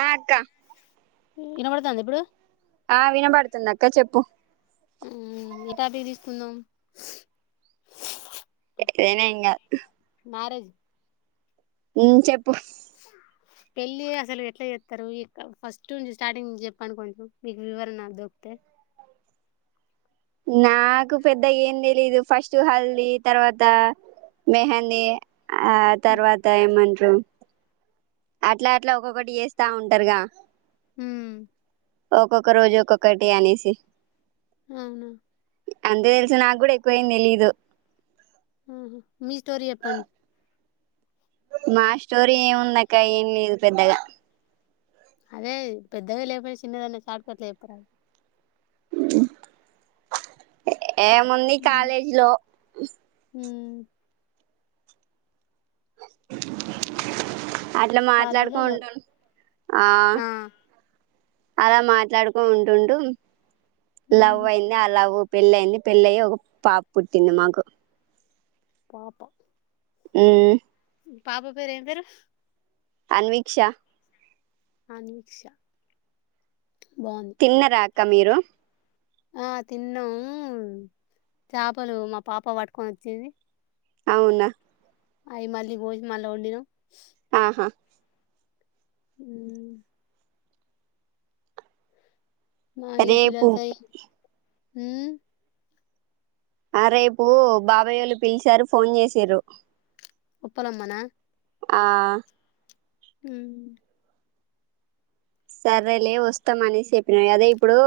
ఆ అక్క ఇనబడతాందా ఇప్పుడు ఆ వినబడుతుంది అక్క చెప్పు మ్మ్ ఏ టాపిక్ తీసుకుందాం ఏదైనా ఇంకా మ్యారేజ్ హూ చెప్పు పెళ్ళి అసలు ఎట్లా చేత్తరు ఇ ఫస్ట్ నుంచి స్టార్టింగ్ నుంచి చెప్పు కొంచెం నీకు వివరణ దొర్తే నాకు పెద్ద ఏం తెలీదు ఫస్ట్ హల్ది తర్వాత మెహంది ఆ తర్వాత ఏమంటూ [inaudible] అట్లా అట్లా ఒక్కొక్కటి చేస్తా ఉంటారుగా. మ్మ్ ఒక్కొక్క రోజు ఒక్కొక్కటి అనేసి. ఆహా అంతే తెలుసు నాకు కూడా ఎక్కువ ఏం తెలీదు ఉమ్మ్ మీ స్టోరీ చెప్పండి మా స్టోరీ ఏముందక్క ఏం లేదు పెద్దగా. అదే పెద్దగా లేకపోయిన చిన్నదన్న షార్ట్ కట్ లా చెప్తారాదు [unintelligible] ఏముంది కాలేజ్ లో అట్లా కాలేజీలో లవ్ మాట్లాడుకొంటం ఆ అలా మాట్లాడుకుంటూ లవ్ ఉహు. అయింది ఆ లవ్ పెళ్ళయింది పెళ్లయి ఒక పాప పుట్టింది మాకు పాప ఉమ్ పాప పేరు ఏం పేరు. అన్విక్ష అన్విక్ష తిన్నరాక్ క్క మీరు ఆ తిన్నాము చేపలు మా పాప పట్టుకొని వచ్చింది. అవునా అయి మళ్లీ గోసి మళ్ళ వండినం హా హమ్ మా అయ్య రేపు పిల్లర్తే ఉమ్ ఆ రేపు బాబాయ్య వాళ్ళు పిలిచారు ఫోన్ చేసిర్రు ఉప్పలమ్మనా ఆహ్ ఉహు సరేలే వస్తాం అని సెప్పిన అదే ఇప్పుడు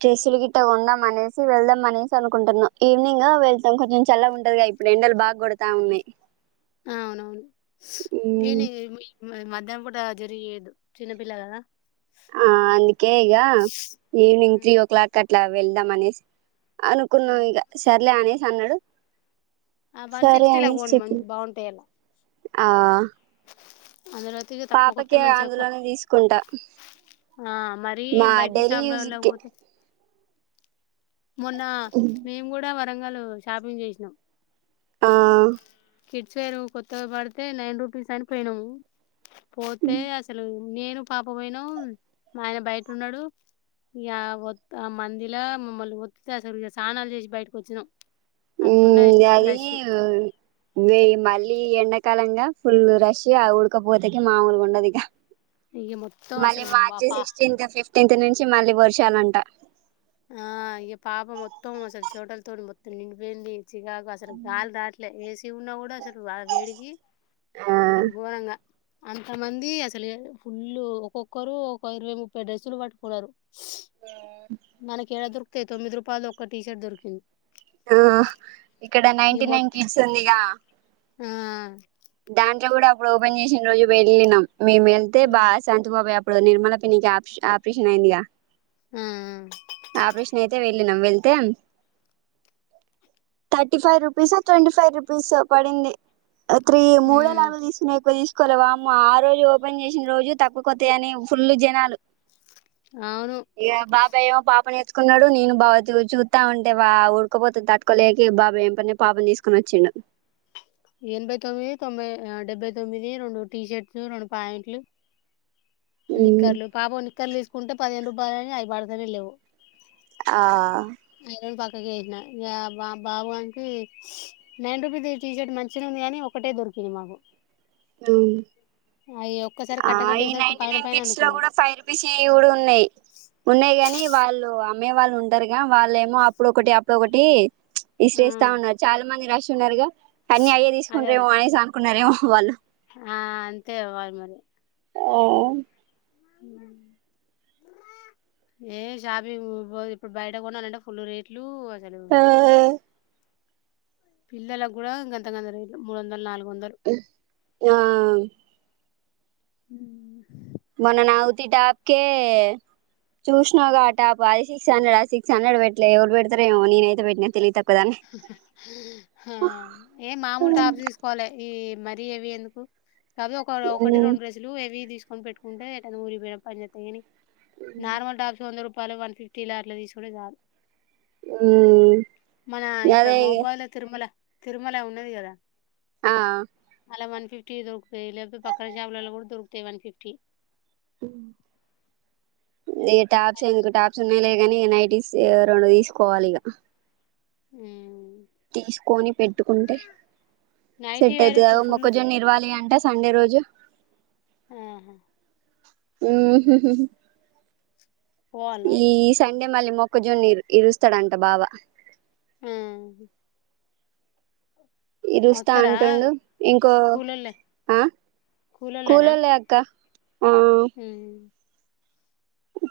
డ్రెస్సులు గిట్ట కొందాం అనేసి వెళ్దాం అనేసి అనుకుంటున్నా ఈవినింగ్ వెళ్తాం కొంచెం చల్లగా ఉంటదిగా ఇప్పుడు ఎండలు బాగా కొడతా ఉన్నాయి ఆ అవునవును మ్మ్ మధ్యానం పూట జరిగదు చిన్నపిిల్ల కదా ఆ అనీ కేగా ఈవనింగ్ హ్మ్. త్రీ ఓ క్లాక్ కట్ ఇట్లా వెళ్దాం అనేసి అనుకున్నాం హ్మ్. ఇక సర్లే అనేసి అన్నాడు ఆ వన్ సరే సిక్స్టీ లా అనేసి పోండి మ చెప్పిన బాగుంటాయిలా ఆ అందులో తిరిగి తక్కువ కొత్తే పాపకి మంచి ఎక్కువ అందులోనే తీసుకుంటా ఆ మరీ మా బయిట డైలీ షాపులల యూజ్కి పోతె మొన్న మేము కూడా వ వరంగల్ లో షాపింగ్ చేసినాం ఆహ్ కిడ్స్ వేరు కొత్తగా పడితే నైన్ రూపీస్ అనిపోయినాము పోతే అసలు నేను పాప పోయినం మా ఆయన బయట ఉన్నడు ఈ ఆ వత్త మందిలా మమ్మల్ ఒత్తె అసలు సానాలు చేసి బయటకి వచ్చినం ఊ అది వెయ్ మ [unintelligible] ఈ ఎండాకాలంగా ఫుల్ రష్ ఆ ఉడకపోతేకి మాముూలుగా ఉండదిక ఇగ మొత్తం మళ్ళీ అసలు మా మార్చి పా సిక్స్టీన్త్ ఫిఫ్టీన్త్ నుంచి చి మళ్లీ వర్షాలంట ఆ ఇక పాప మొత్తం అసలు చమటలతో మొత్తం నిండి పోయింది చికాకు అసలు గాలి రాట్లే ఏసి ఉన్నా కూడా అసలు ఆ వేడికి ఆ అసలు ఘోరంగా అంతమంది అసలు ఫుల్లు ఒక్కొక్కరు ఒక ఇరవై ముప్పై డ్రెస్సులు పట్టుకున్నారు ఆ ఎడ దొకుతతే తొమ్మిది రూపాయలు ఒక టీషట్ దొరికింది ఆ ఇక్కడ ఈ నయింటి నైన్ మొత్తం కిడ్స్ ఉందిగా ఆ దాంట్లో కూడా అప్పుడు ఓపెన్ చేసిన రోజు వెళ్ళినాం మేం వెల్తే బా శాంతి బాబాయి ఇప్పుడు నిర్మల పిన్నికి అప్ష్ ఆప్రీషన్ అయిందిగా ఆ ఆపరేషన్ అయితే వె వెళ్తే థర్టీ ఫైవ్ రూపీసో ట్వంటీ ఫైవ్ రూపీ సో పడింది త్రి మూడో ఉమ్ నాలుగో తీసునీకిపోయ్ కొలవామ్మ ఆ రోజు ఓపెన్ చేసిన రోజు తక్కువ కొత్తయి అని ఫుల్ జనాలు అవును ఇ బాబాయ్ ఏమో పాపని చూసుకున్నాడు నేను బాబ చూస్తా ఉంటే వా ఊడకపోతే తట్టుకోలేక బాబాయ్ ఏం పడినే పాపని తీసుకొని వచ్చిండు ఎనభై తొమ్మిది తొంభై డెబ్బై తొమ్మిది రెండు టీ షర్ట్స్ రెండు పాయింట్లు మ్మ్ నిక్కర్లు బాబు నిక్కర్లేసుకో కుంటే పదిహేను రూపాయలని అయ్యి పడుతనే లేవు ఆ [unintelligible] ఇక బాబు గానికి నైన్ రుపీస్ టీషర్ట మంచినే ఉంది గాని ఒకటే దొరికింది మాకు ఉ అయి ఒక్కసారి కట్ట ఆయనై కట్టేసరికి పైన నైన్ పైన కిట్స్ లో అందుకున్నాడు. కూడా ఫైవ్ రూపీస్ కూడా ఉన్నాయి ఉన్నాయి గాని వాళ్ళు అమ్మే వాళ్ళు ఉంటారుగా వాళ్లేమో అప్పుడు ఒకటి అప్పుడు ఒకటి ఆ విసిరేస్తా ఉన్నారు చాలా మంది రష్ చున్నారుగా అన్ని అయ్యే అదే అదే తీసుకుంట్రేమో అనేసి అనుకున్నారేమో వాళ్లు ఆ అంతే వాళ్లు మరి ఓ ఏ షాపింగ్ ఇప్పుడు బయట కొనాలంటే ఫుల్ రేట్లు జలుబు ఆ పిల్లలకు కూడా గంత గంత రేట్లు మూడు వందలు నాలుగు వం ఉమ్ ఆ ఉమ్ మొన్న నాఉతి టాప్కే చూసినావ్గా ఆ టాప్ అది సిక్స్ హండ్రెడ్ అది సిక్స్ హండ్రెడ్ పెట్లే ఎవరు పెడతారేమో నేనయితే పెట్టినా తెలివితకు ఆ ఏ మామూలు టాప్స్ తీసుకోవాలె ఈ మరి హెవీ ఎందుకు కాపోతే ఒక-ఒకటి మ్మ్ రెండు డ్రెస్లు హెవీగా తీస్కో కొని పెట్టుకుంటే ఏటైనా ఊరికి పోయినప్పుడు పని చెత్తయని నార్మల్ టాప్స్ వంద రూప్ పలు వన్ ఫిఫ్టీలో అట్ల తీసుకుంటే చాలు ఉమ్ మన ఇక్కడ మోబైల తిరుమల తిరుమల ఉన్నది కదా ఆ అలా వన్ ఫిఫ్టీ దొరుకుతాయి లేకపోతే పక్కన షాపులలో కూడా దొరుకుతాయి వన్ ఫిఫ్టీ ఉమ్ ఈ టాప్స్ ఎందుకు టాప్స్ ఉన్నాయి లే గానీ నైట్ స్ రెండు తీసుకోవాలిగా ఉమ్ తీసుకొని పెట్టుకుంటే నైటీ సెట్ వేర్ ఇప్పుడు అవుతది ఫుల్లు. మొక్కజొన్న నిరివాలి అంటే సండే రోజు ఆహా ఉమ్ హుహుహు పోవాలా? ఈ సండే మళ్ళీ మొక్కజొన్న ఇరు-ఇరుస్తాడంట బావ ఆ హ ఇరుస్తా అంటుండు ఇంకో కూలోళ్ళే ఆ కులోల్లే అక్క ఆ ఉమ్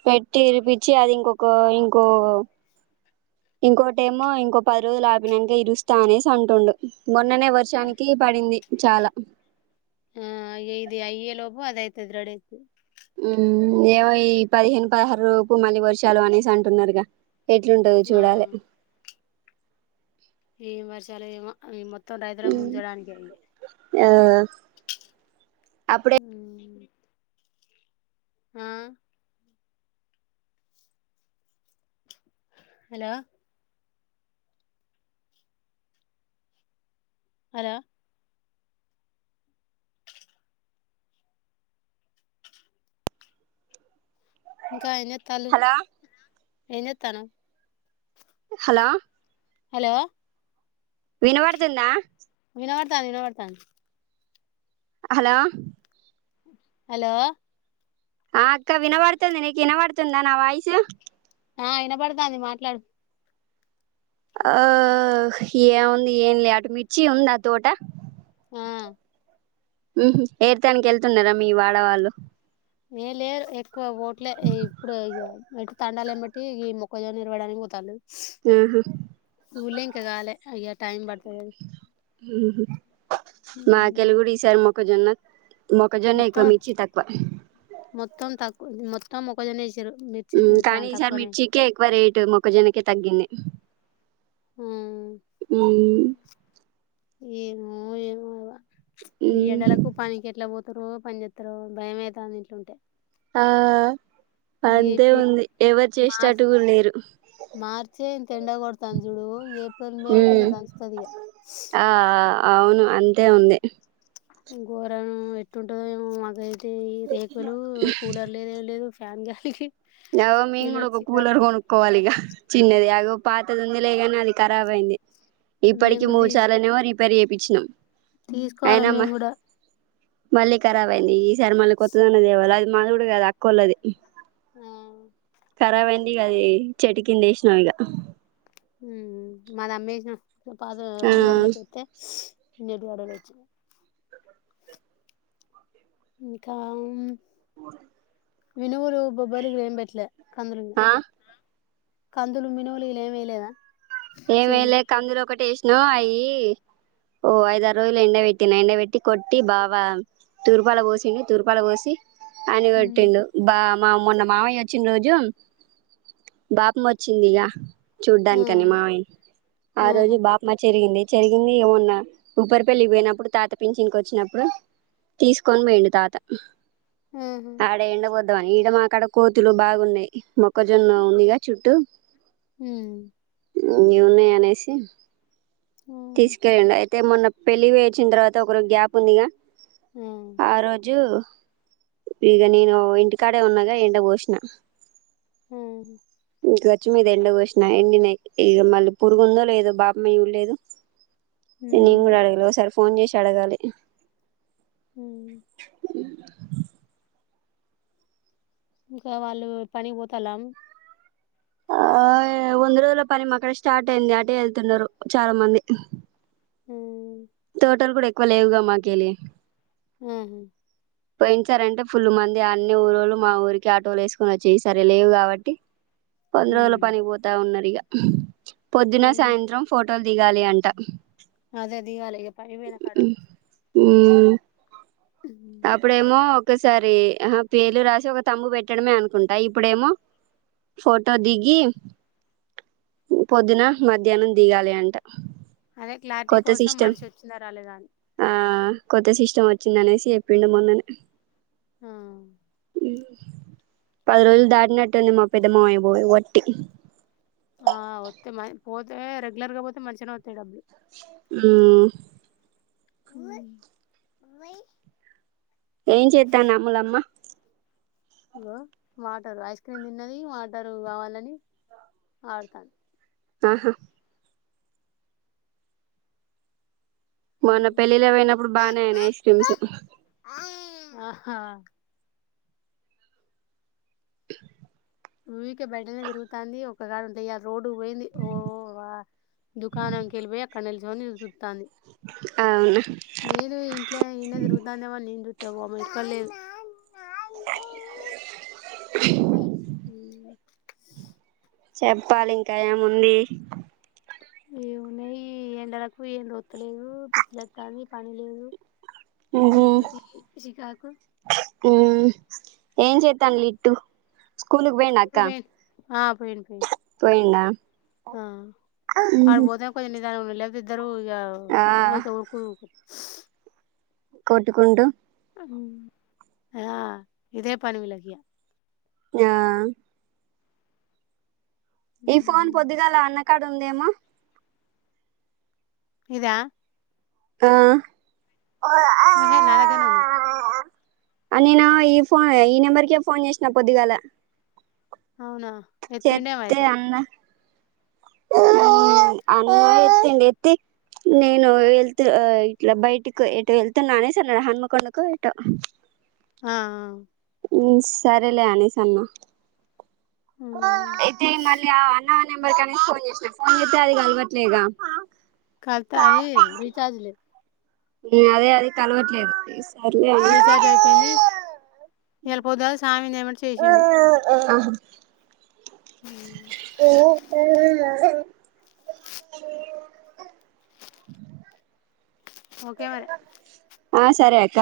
పెట్టి ఇరిపచ్చి అది ఇంకొక ఇంకో ఇంకోటెమో ఇంకో పది రోజులు ఆపినక ఇరుస్తా అనేసి అంటుండు మొన్ననే వర్షానికి పడింది చాలా ఆ ఇగ ఇది అయ్యే లోపు అదైతది రెడి అయితది ఉమ్ ఏమో ఈ పదిహేను పదహారు లోపు మళ్ళీ వర్షాలు అనేసి అంటున్నారుగా ఎట్లుంటది ఆ చూడాలె ఏం వర్షాలో ఏమో అవి మొత్ త్తం దరిద్రం ముంచడానికే అయి ఆ అప్పుడే ఆ హలో హలో ఇంకా ఏం తలు హలో ఏం చేతనవ్ హలో హలో వినబడుతుందా వినపడతండి వినపడతండి హలో హలో ఆ అక్క వినబడుతుంది నీకు వినబడుతుందా నా వాయిసు ఆ వినపడత అంది మాట్లాడు ఆ ఏం ఉంది ఏం లే ఆటుమిర్చి ఉంద ఆ తోట ఆ ఏరితేనికి వెళ్తున్నారా మీ వాడవాళ్ళు ఏం లేదు ఎక్కువ ఓట్లే ఇప్పుడు అ తండాలు ఏమ్మాటి ఈ మొక్కజొన్న ఇరవడానికి పోతారు ఆహా ఇంకా రాలే అయ్యా టైమ్ పడుతు మాకలుగూడు ఈసారి మొక్కజొన్న మొక్కజొన్న ఎక్కువ మొత్తం మిర్చి తక్కువ మొత్తం తక్కు మొత్త మొత్తం మొక్కజొన్న వేసిండ్రు కానీ ఈసారి మిర్చికే ఎక్కువ రేటు మొక్కజొన్నకే తగ్గింది ఆ అ ఏమో ఏమో ఇంక ఈ ఉమ్ ఎండలకు పని కేట్లా పో ఎప్పుడు పనిస్తారో భయమవుతాది ఇట్ల ఉంటే ఆ అంతే ఇప్పుడు ఉంది ఎవరు మార్చి చేసేటట్టు కూడా లేరు మార్చే ఇంత ఎండ కొడుతాంది కూడ చూడు ఏప్రిల్ మే అంటే ఇక ఉమ్ దంచుతాది ఇక ఆ అవును అంతే ఉంది గోరం ఎట్టుంటదో అద ఈ రేకులు కూలర్ లేదు ఎం లేదు [unintelligible] నవ పిల్లలు మేముకూడ చికాకు కూలర్ కొనుకోవాలిగ చిన్నది అగ పాతది ఉంది లేగాని అది కారాబు అయింది మేము ఇప్పటికి కూడా మూడు తీస్ చాలనేవరి రిపేర్ చేయిపించినాం తీసుకోవాలి మేము కూడా మళ్లి కారాబైంది ఈ సరే మళ్ళా కొత్తదైన తేవాల మాది కూడా కాదు అక్కొళది ఆ ఖరాబ్ అయిందిక అది చెటు కింద వేసినాము ఇక హ్మె మాది అమ్మేసాం పాత ఆ ఉల్లిగడ్డల కైతే [unintelligible] వచ్చ ఇంకా ఊ వినూరు బబ్బరు ఏం బేట్ల కందులు ఆ కందులు మినుములు ఇలా ఏమీ ఎలేదా ఏమైలే కందులు ఒకటి ఎష్నామ్ అయయిి ఓ ఐద ఆారు రోజులు ఎండ పెట్టినా ఎండబట్టి కొట్టి బావా తూరుపాల పోసిండి తూరుపాల పోసి అనివతిండూ బా మా మొన్న మావయ్య వచ్చిన రోజు బాపం వచ్చింది ఇక ఆ చూడ్డానికని మా ఆ రోజు ఆహా బాపమ జరిగింది జరిగింది ఏమన్నా ఊబరి పెళ్లిి పోయినప్పుడు తాత పింంచిన్కొచ్చినప్పుడు తీసుకొని పోయండు తాత ఆహా ఆడ ఏండ పోద్ అని ఈడ మా కాడా కోతులు బాగున్నాయి మొ క్కజొన్న ఉందిగా చుట్టూ హ్మ్ నూనే అనేసి ఆహా తీస్కేలేండు ఐ తే మొన్న పెళ్ళి వేచిన తర్వాత ఒకరు గ్యాప్ ఉందిగా ఆ రోజు ఈగ నేను ఇంటికాడే ఉన్నగా ఎంట భోశణ హ్మ్ ఇ వర్చ్చి మీద ఎండ పోసినా ఎండి న ఇక మళ్ళీ పురుగుందో లేదో బాబమ్మ ఇవ లేదు నేన్ ఉమ్ కూడా అడగ ఒక సారి ఫోన్ చేసి అడగాలి ఉం ఇంకా వాళ్ళు పని పోతల్ల ఆ వంద రోజుల పని మా అక్కడ స్టార్ట్ అయింది. అటే వెళ్తున్నారు చాలా మంది ఉం తోటల్ లేవుగా మాకెల్లి ఆ పోయిన సారి అంటే ఫుల్ మంది అన్ని ఊర్ళ్ళ మా ఊరికి ఆటోలు వేసుకుని వచ్చా ఈ సరే లేవు కాబట్టి కొంద రోజుల ఉమ్ పనిపోతా ఉన్నారు ఇక పొద్దున అవును సాయంత్రం ఫోటోలు దిగాలి అంట. అదే దిగాలే పోయిన కాడ ఉమ్ ఉమ్ అప్పుడేమో ఒకసారి పేర్లు రాసి ఒక తమ్బు పెట్టడమే అనుకుంటా ఇప్పుడేమో ఫోటో దిగి పొద్దున మధ్యాహ్నం దిగాలి. అదే క్లారిటీ కొత్త కోసం సిస్టమ్ మనిషి వచ్చిందా రాలేదా అని. ఆ కొత్త సిస్టమ్ వచ్చిందనేసి చేపిండు మొన్ననే ఆ పది రోజులు దాటినట్టుంది. మా పెద్ద మామయ్య పో పోబట్టి ఆ వతే మా పోతే రెగ్యులర్ గా పోతే మంచిగా వతయి డబ్బులు. ఉమ్ [unintelligible] ఏం చెత్తంది అమ్ములమ్మ. ఇగో వాటరు ఐస్ క్రీమ్ తిన్నది వాటరు కావాలని ఆడుతంది. ఆహా మొన్న ఆడతాంది పెళ్లిళ్లకి పోయినప్పుడు బానే అయినాయి ఐస్ క్రీమ్స్. ఆహా ఊకే బయటనే తిరుగుతాంది. ఒక కాడ ఉంటే రోడ్డు పోయింది ఓ దుకాణంనికి వెళ్ళిపోయి అక్కడ నిల్చొని చుతాంది. అవునా నేను ఇంట్లో ఇన్న తిరుగుతుందని నేను ఎక్కడ లేదు. [inaudible] చెప్పాలి ఇంకా ఏముంది. ఏమున్నాయి ఎండలకు ఏం తోస్తలేదు పిచ్చి లేతంది పని లేదు. ఉహు పిల్లలతోటి చికాకు ఉమ్ [unintelligible] పోయిండా అక్క ఆ పోయిండు పోయిండు పోయిండా వాడు ఉహు పోతానే కొంచెం లేకపోతే ఇద్దరూ ఆ ఊకే ఉరుకుడు. కొట్టుకుంటూ హు ఆ ఇదే పని వీళ్ళకీయ యా ఈ ఫోన్ హ్మ్. పొద్దుగాల అన్నక్ కడుందేమో ఇదా ఆ నేహే నా దగ్గరనే ఉంది ఆ నేను ఈ ఫోన్ ఈ నెంబర్కే ఫోన్ చేసిన పొద్దుగాల అవునా ఎత్తిండేమో చెతే అయితే. అన్న హుహ్ అన్నయే ఎంతిండు ఎత్తి నేను వెళ్తు ఇట్లా బయటికు ఎటు వెళ్తున్నా అనేసి అన్నాడు హన్మకొండకో ఎటో హాఆఆ హుమ్ సరేలే అనేసి అన్న హ్మ్. అయితే మళ్లీ అవ్ అనవన్ నెంబర్కని ఫోన్ చేసిన ఫోన్ చేతే అది కలవట్లేగా కాళ్తా అది రీఛార్జ్ లే ఉహ్ అదే అది కలవట్లేదు. ప్లీజ్ రీచార్జ్ అయిపోయింది. ఇలా పొద్దుగాల సామిన్ ఏమంట చేశిడు అహ్ ఓ ఓ ఆ ఒకే మరే ఆ సరే అక్క